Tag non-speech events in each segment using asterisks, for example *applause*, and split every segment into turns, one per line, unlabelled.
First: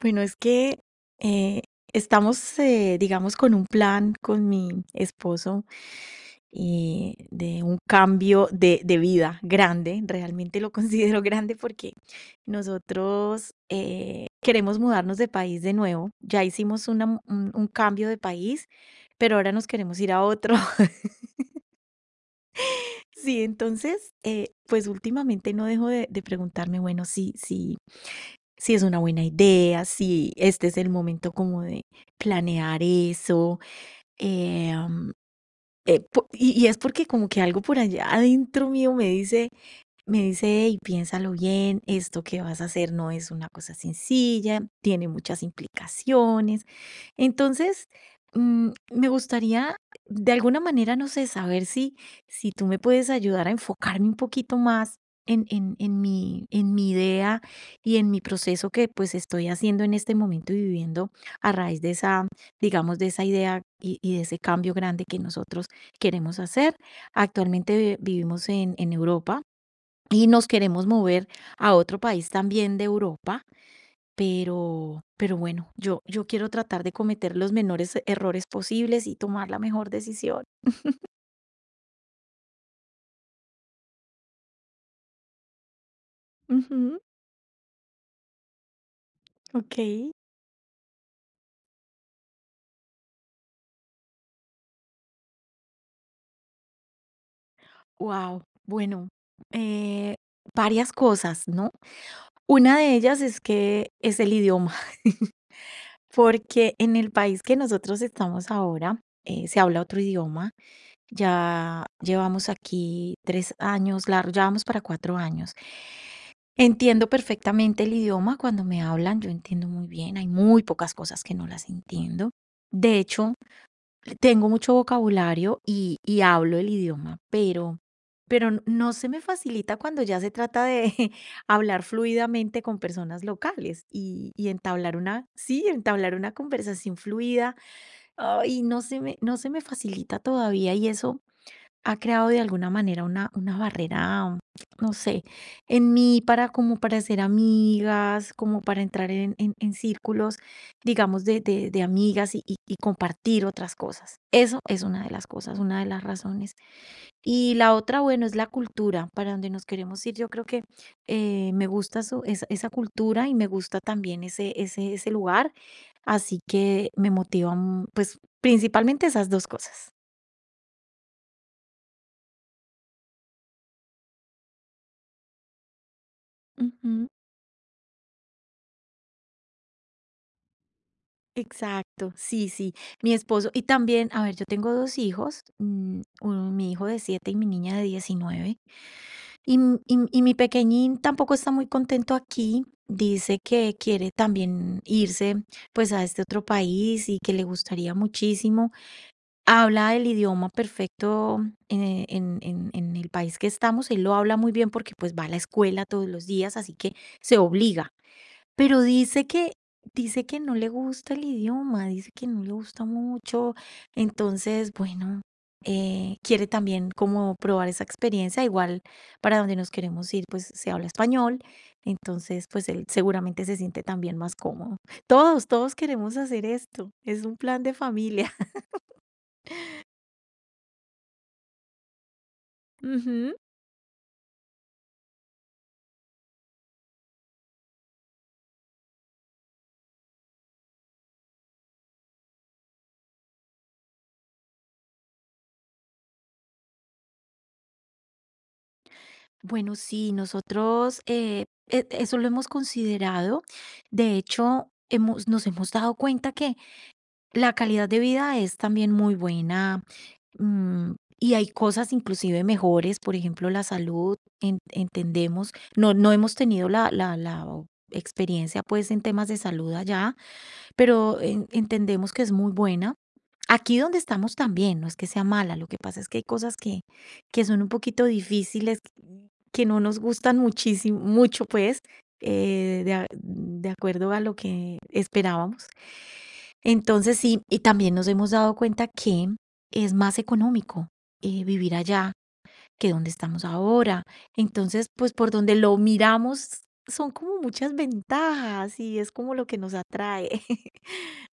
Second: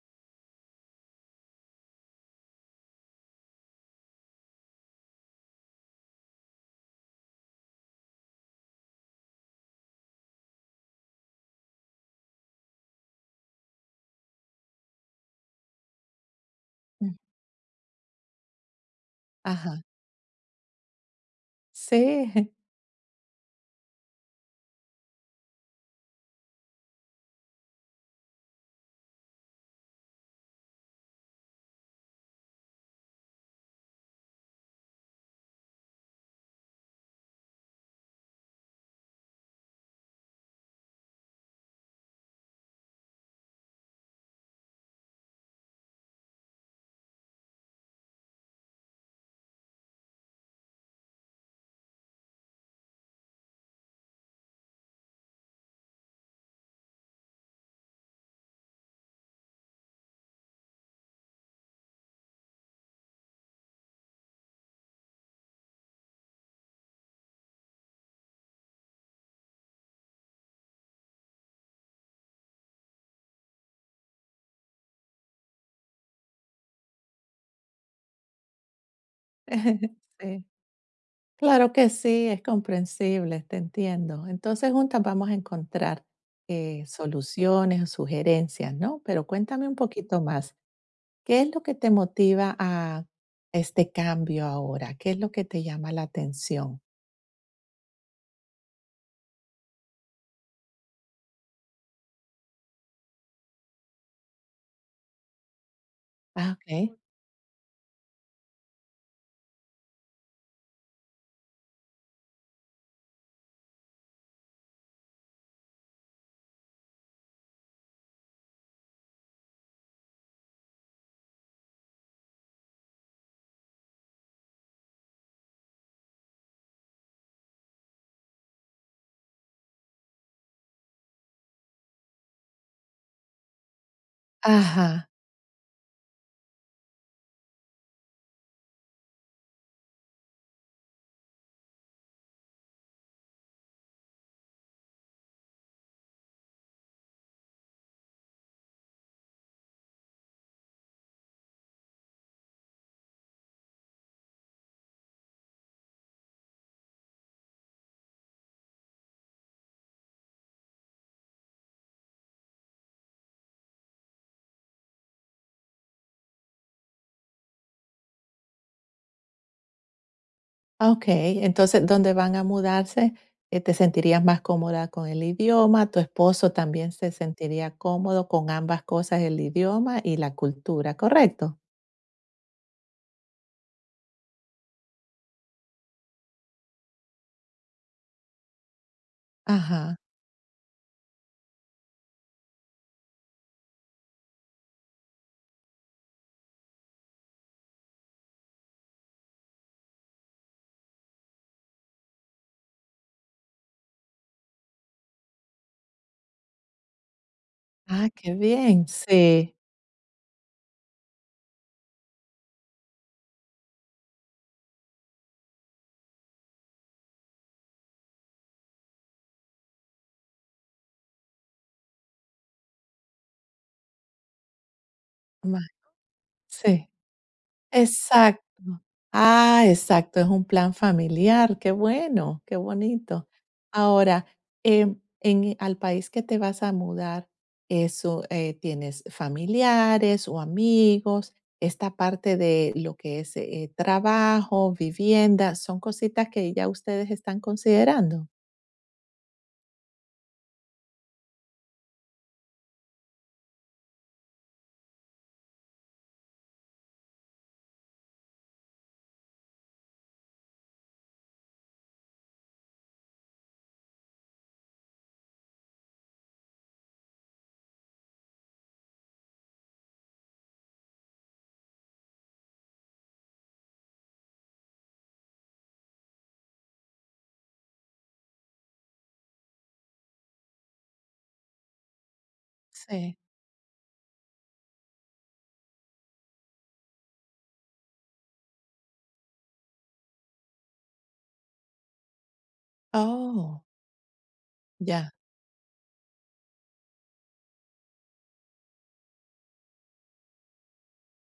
Bueno, es que eh, estamos, digamos, con un plan con mi esposo de un cambio de vida grande. Realmente lo *laughs* considero grande porque nosotros queremos mudarnos de país de nuevo. Ya hicimos una
Mm,
mu- un, un cambio de país, pero ahora nos
ajá.
queremos ir a otro. *laughs*
Sí,
Sí, entonces, pues últimamente no dejo de preguntarme, bueno, sí, sí. Si es una buena idea, si este es el momento como de planear eso. eh, am, y es porque como que algo por allá adentro mío me dice, hey, piénsalo bien, esto que vas a hacer no es una cosa sencilla, tiene muchas implicaciones. Entonces, me gustaría, de alguna manera, no sé, saber si tú me puedes ayudar a enfocarme un poquito más en mi idea y en mi proceso que pues estoy haciendo en este momento y viviendo a raíz de esa, digamos, de esa idea y de ese cambio grande que nosotros queremos hacer. Actualmente vivimos en Europa y nos queremos mover a otro país también de Europa, pero bueno, yo quiero tratar de cometer los menores errores posibles y tomar la mejor
*laughs*
decisión.
sí. Claro que sí, es comprensible, te entiendo. Entonces, juntas vamos a encontrar,
Ujú,
soluciones o sugerencias, ¿no? Pero cuéntame un
ok.
poquito más, ¿qué es lo que te motiva a este cambio ahora? ¿Qué es lo que te llama la atención?
Wow, bueno, eh, varias cosas, ¿no? Una de ellas es que es el idioma, *laughs*
Ah,
porque en
okey.
el país que nosotros estamos ahora se habla otro idioma. Ya llevamos aquí 3 años, largo, ya vamos para 4 años. Entiendo perfectamente el idioma cuando me hablan, yo entiendo muy bien, hay muy pocas cosas que no las entiendo. De hecho, tengo mucho vocabulario y hablo el idioma, pero no se me facilita cuando ya se trata de *laughs* hablar fluidamente con personas locales y
Ajá.
sí, entablar una conversación fluida, y no se me facilita todavía y eso ha creado de alguna manera una barrera, no sé, en mí para como para ser amigas, como para entrar en círculos, digamos, de amigas y compartir otras cosas. Eso es una de las cosas, una de las razones. Y la otra, bueno, es la cultura para donde nos queremos ir. Yo creo que me gusta esa cultura y me gusta también ese lugar, así que me motivan, pues, principalmente esas dos cosas.
Ah, okey. Entonces, dónde van a mudarse, te sentirías más cómoda con el idioma, tu esposo también
Ujú.
se sentiría cómodo con ambas cosas, el idioma y la cultura, ¿correcto?
Exacto, sí, sí. Mi esposo, y también, a ver, yo tengo dos hijos, mi hijo de 7 y mi niña de 19 y, m- y
Ajá.
m- y mi pequeñín tampoco está muy contento aquí, dice que quiere también irse pues a este otro país y que le gustaría muchísimo. Habla el idioma perfecto en el país que estamos, él lo habla muy bien porque pues va a la escuela todos los días, así que se obliga
Ah, qué
pero
bien.
dice que
Sí.
dice que no le gusta el idioma, dice que no le gusta mucho. Entonces, bueno, quiere también como probar esa experiencia. Igual para donde nos queremos ir, pues se habla español. Entonces, pues él seguramente se siente también más cómodo. Todos,
Ma
todos queremos hacer
sí.
esto. Es un plan de familia.
Exacto. Ah, exacto, es un plan familiar, qué bueno, qué
*laughs*
bonito.
Ujú.
Ahora, en al país que te vas a mudar, eso, ¿tienes familiares o amigos? Esta parte de lo que es, trabajo, vivienda, ¿son cositas que ya ustedes están considerando?
Bueno, sí, nosotros eso lo hemos considerado. De hecho, nos hemos dado cuenta que la calidad de vida es también muy buena, mm, y hay cosas inclusive mejores, por ejemplo, la salud, en entendemos, no hemos tenido la la la o experiencia, pues, en temas de salud allá, pero en entendemos que es muy buena. Aquí donde estamos también, no es que sea mala, lo que pasa es que hay cosas que son un poquito difíciles, que no nos gustan muchísimo mucho, pues,
Sí.
de acuerdo a lo que esperábamos. Entonces sí, y también nos hemos dado cuenta que es más económico, vivir allá que donde estamos
Oh,
ahora. Entonces,
ya.
pues, por donde lo miramos son como muchas ventajas y es como lo que nos atrae. *laughs*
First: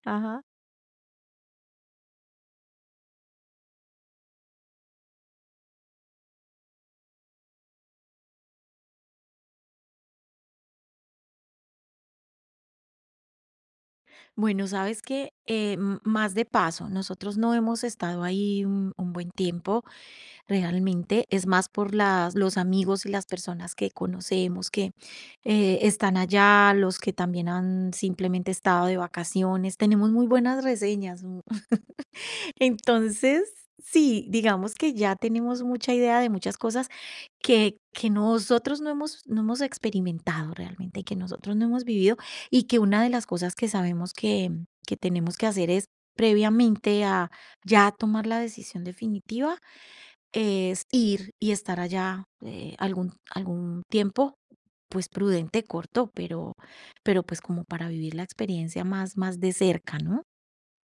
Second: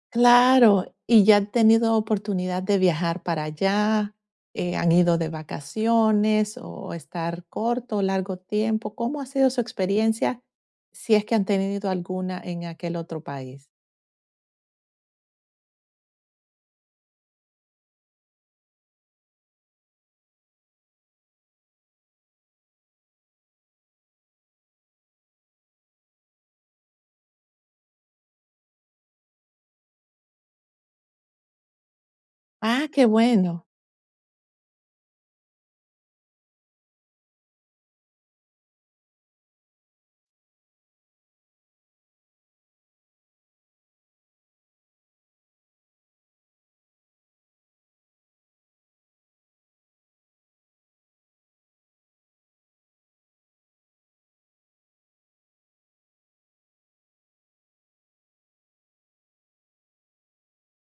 Ajá.
Claro, ¿y ya han tenido oportunidad de viajar para allá? ¿Han ido de vacaciones o estar corto o largo tiempo? ¿Cómo ha sido su experiencia, si es que han tenido alguna en aquel otro país?
Bueno, sabes que más de paso, nosotros no hemos estado ahí un buen tiempo realmente, es más por los amigos y las personas que conocemos que están allá, los que también han simplemente estado de vacaciones. Tenemos muy buenas reseñas,
Ah, qué
entonces,
bueno.
sí, digamos que ya tenemos mucha idea de muchas cosas que nosotros no hemos experimentado realmente y que nosotros no hemos vivido y que una de las cosas que sabemos que tenemos que hacer es previamente a ya tomar la decisión definitiva, es ir y estar allá algún tiempo, pues prudente, corto, pero pues como para vivir la experiencia más de cerca, ¿no?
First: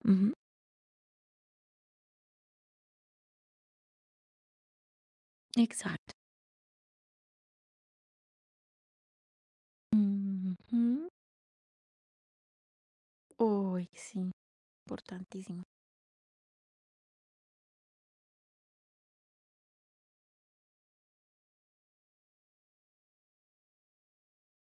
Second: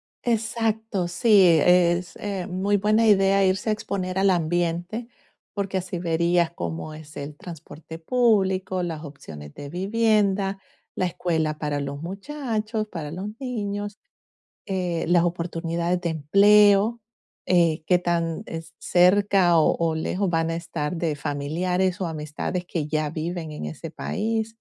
Ujú,
Exacto, sí, es, muy buena idea irse a exponer al ambiente, porque así
exacto.
verías cómo es el transporte público, las opciones de vivienda, la
Ujú.
escuela para los muchachos, para los
Uy,
niños.
sí,
Las
importantísimo.
oportunidades de empleo, qué tan cerca o lejos van a estar de familiares o amistades que ya viven en ese país.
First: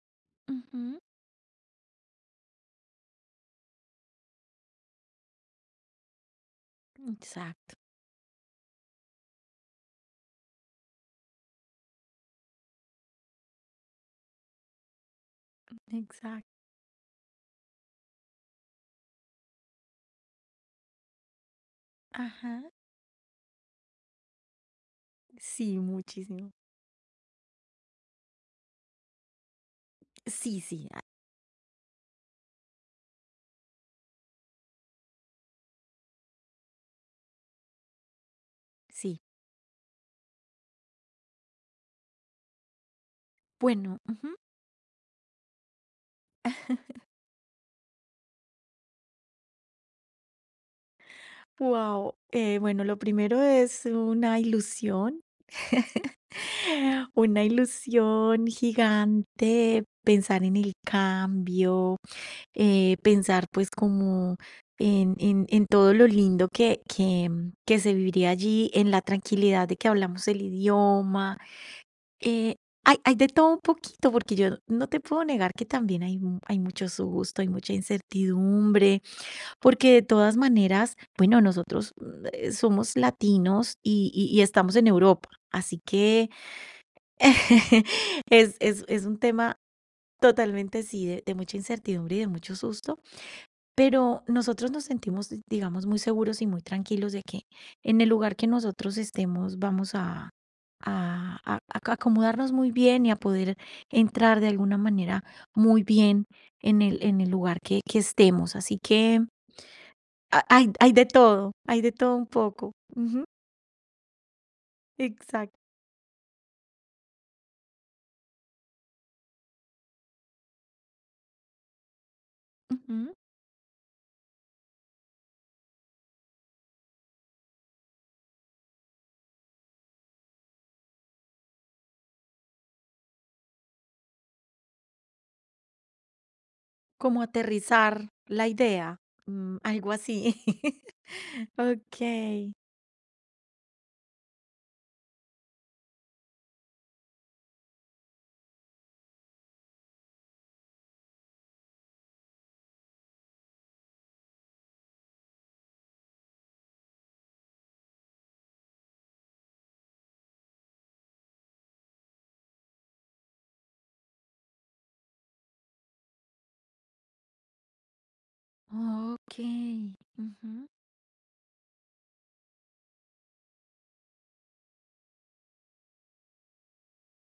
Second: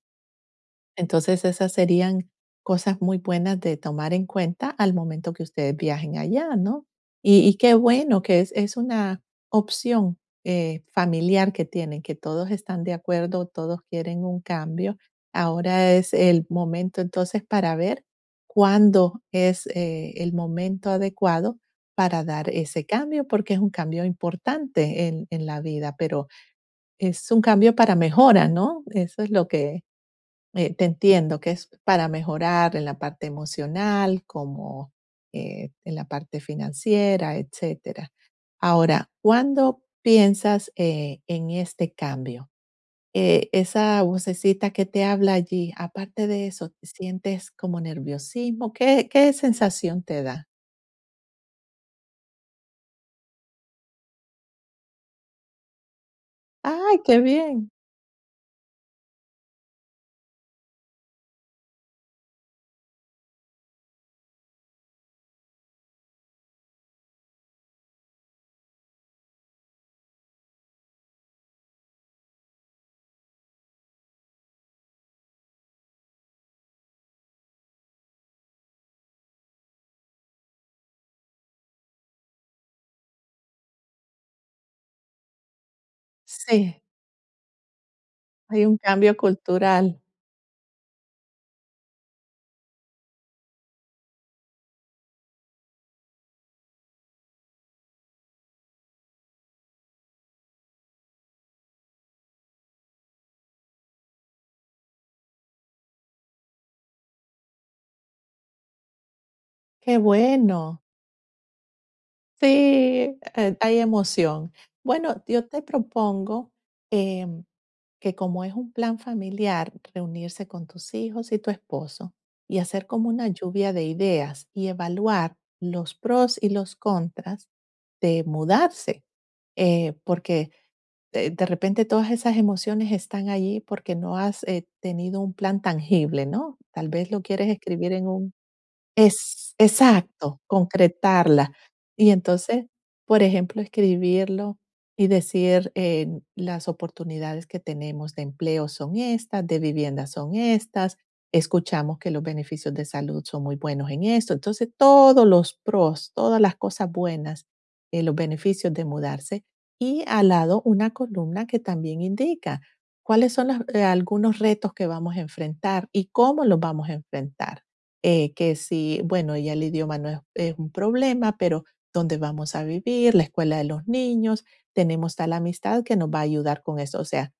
Ujú,
Entonces, esas serían cosas muy buenas de tomar en cuenta al momento que ustedes viajen allá, ¿no? Y
exacto,
qué bueno que es una opción familiar que tienen, que todos están de acuerdo, todos quieren un cambio. Ahora es el
exacto.
momento entonces para ver cuándo es el momento adecuado para dar
Ajá,
ese cambio, porque es un cambio importante en la
sí,
vida, pero
muchísimo.
es un cambio para mejora, ¿no? Eso es lo que
Sí,
te
sí, ah,
entiendo que es para mejorar en la parte emocional, como en la parte financiera, etcétera. Ahora,
sí.
¿cuándo piensas en este cambio?
Bueno,
Esa
ujú.
vocecita que te habla allí, aparte de eso, ¿te
*laughs*
sientes como nerviosismo? ¿Qué, qué sensación te da?
Wow. Bueno, lo primero es una ilusión, *laughs*
¡Ay, qué
una
bien!
ilusión gigante, pensar en el cambio, pensar pues como en todo lo lindo que se viviría allí, en la tranquilidad de que hablamos el idioma. eh, hay de todo un poquito, porque yo no te puedo negar que también hay mucho susto, hay mucha incertidumbre, porque de todas maneras, bueno, nosotros somos latinos y estamos en Europa, así que
Sí,
*laughs* es,
hay un
es, es
cambio
un tema
cultural.
totalmente, sí, de mucha incertidumbre y de mucho susto pero nosotros nos sentimos, digamos, muy seguros y muy tranquilos de que en el lugar que nosotros estemos vamos a acomodarnos muy bien y a poder entrar de alguna manera muy bien en el lugar que estemos. Así que
¡Qué
a- hay,
bueno!
hay de todo, hay de todo un
Sí,
poco. Ujú,
hay emoción. Bueno, yo
exacto.
te propongo em, que como es un plan familiar, reunirse con tus hijos y tu esposo y hacer como
Ujú.
una lluvia de ideas y evaluar los pros y los contras de mudarse, porque de repente todas esas emociones están allí porque no has tenido un plan tangible, ¿no? Tal vez
Como
lo quieres escribir en
aterrizar
un
la idea,
es
algo así.
exacto,
*laughs*
concretarla. Y
Ok,
entonces, por ejemplo, escribirlo y decir, las oportunidades que tenemos de empleo son estas, de vivienda son estas, escuchamos que los beneficios de salud son muy buenos en esto. Entonces, todos los pros, todas las cosas buenas, los beneficios de mudarse. Y al lado una columna que también indica cuáles son los, algunos retos que vamos a enfrentar y cómo los vamos a enfrentar que si, bueno,
ok.
ya el idioma no es,
Ujú,
es un problema, pero dónde vamos a vivir, la escuela de los niños, tenemos tal amistad que nos va a ayudar con eso. O sea,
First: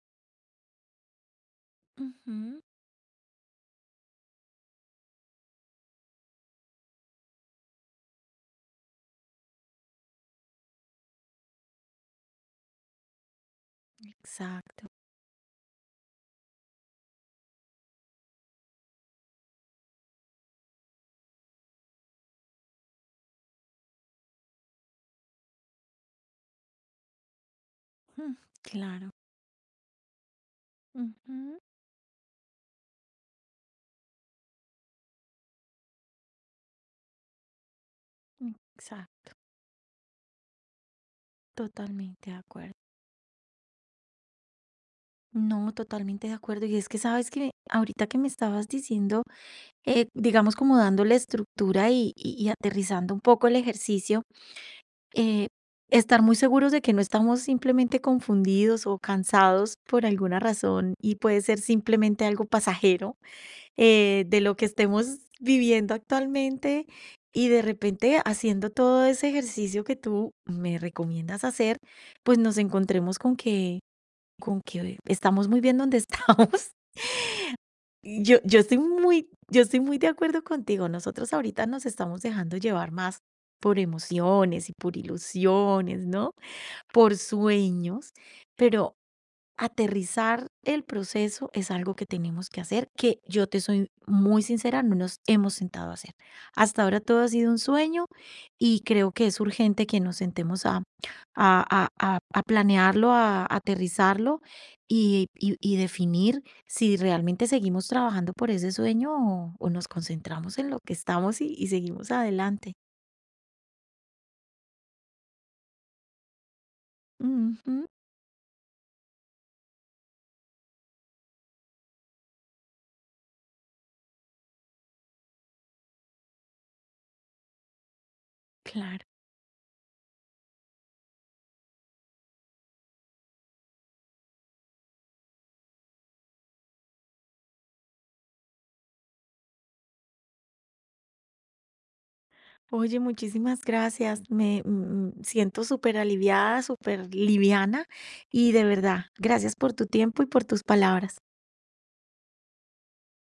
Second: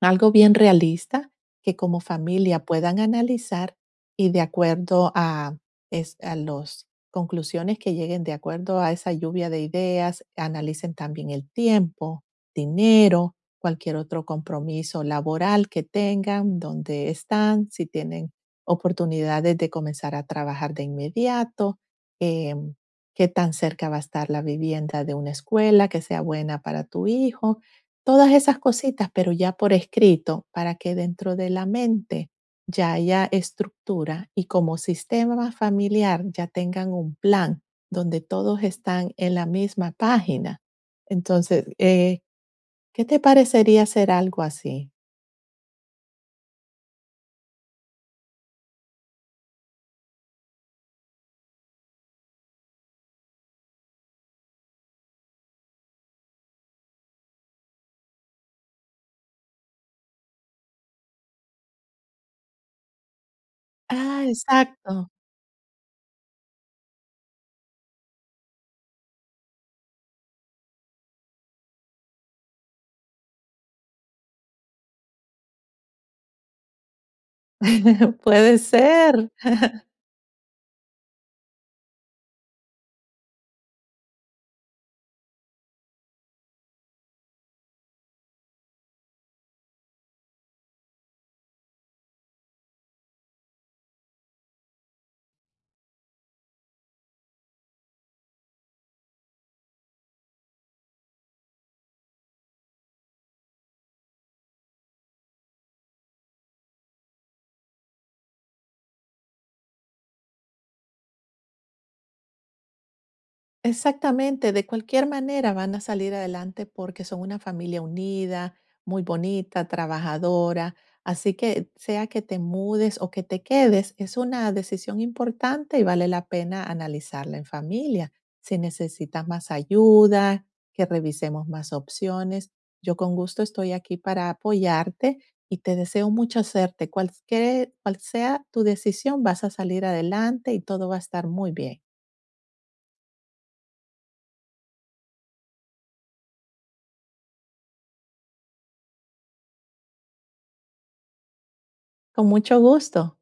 algo bien realista que como
ujú.
familia puedan analizar y de acuerdo a, es, a las conclusiones que lleguen, de acuerdo a esa lluvia de ideas, analicen también el tiempo, dinero, cualquier otro
Exacto.
compromiso laboral que tengan, dónde están, si tienen oportunidades de comenzar a trabajar de inmediato, em, qué tan cerca va a estar la vivienda de una escuela que sea buena para tu hijo. Todas
Mm,
esas cositas,
claro.
pero ya por escrito, para que dentro de
Ujú,
la mente ya haya estructura y como sistema familiar ya tengan un plan donde todos están
exacto.
en la misma página. Entonces,
Totalmente de acuerdo.
¿qué te parecería hacer algo así?
No, totalmente de acuerdo. Y es que sabes que ahorita que me estabas diciendo, digamos como dándole estructura y aterrizando un poco el ejercicio, eh, estar muy seguros de que no estamos simplemente confundidos o cansados por alguna razón y puede ser simplemente algo pasajero
Ah,
de lo que
exacto,
estemos viviendo actualmente y de repente haciendo todo ese ejercicio que tú me recomiendas hacer, pues nos encontremos con que estamos muy bien donde *laughs* estamos.
*laughs*
Y Yo,
puede
yo estoy muy,
ser.
yo estoy muy de acuerdo contigo. Nosotros ahorita nos estamos dejando llevar más por emociones y por ilusiones, ¿no? Por sueños, pero aterrizar el proceso es algo que tenemos que hacer, que yo te soy muy sincera, no nos hemos sentado a hacer. Hasta ahora todo ha sido un sueño y creo que es urgente que nos sentemos a planearlo, aterrizarlo y definir si realmente seguimos trabajando por ese sueño o nos concentramos en lo que estamos y seguimos adelante.
Exactamente, de cualquier manera van a salir adelante porque son una
Ujú,
familia unida, muy bonita, trabajadora, así que sea que te mudes o que te quedes, es una decisión importante y vale la pena analizarla en familia. Si
claro.
necesitas más ayuda, que revisemos más opciones, yo con gusto estoy aquí para apoyarte y te deseo mucha suerte. Cualquier, cual sea tu decisión, vas a salir adelante y todo va a estar muy bien.
Oye, muchísimas gracias. Me siento súper aliviada, súper liviana y de verdad, gracias por tu tiempo y por tus palabras.
Con mucho gusto.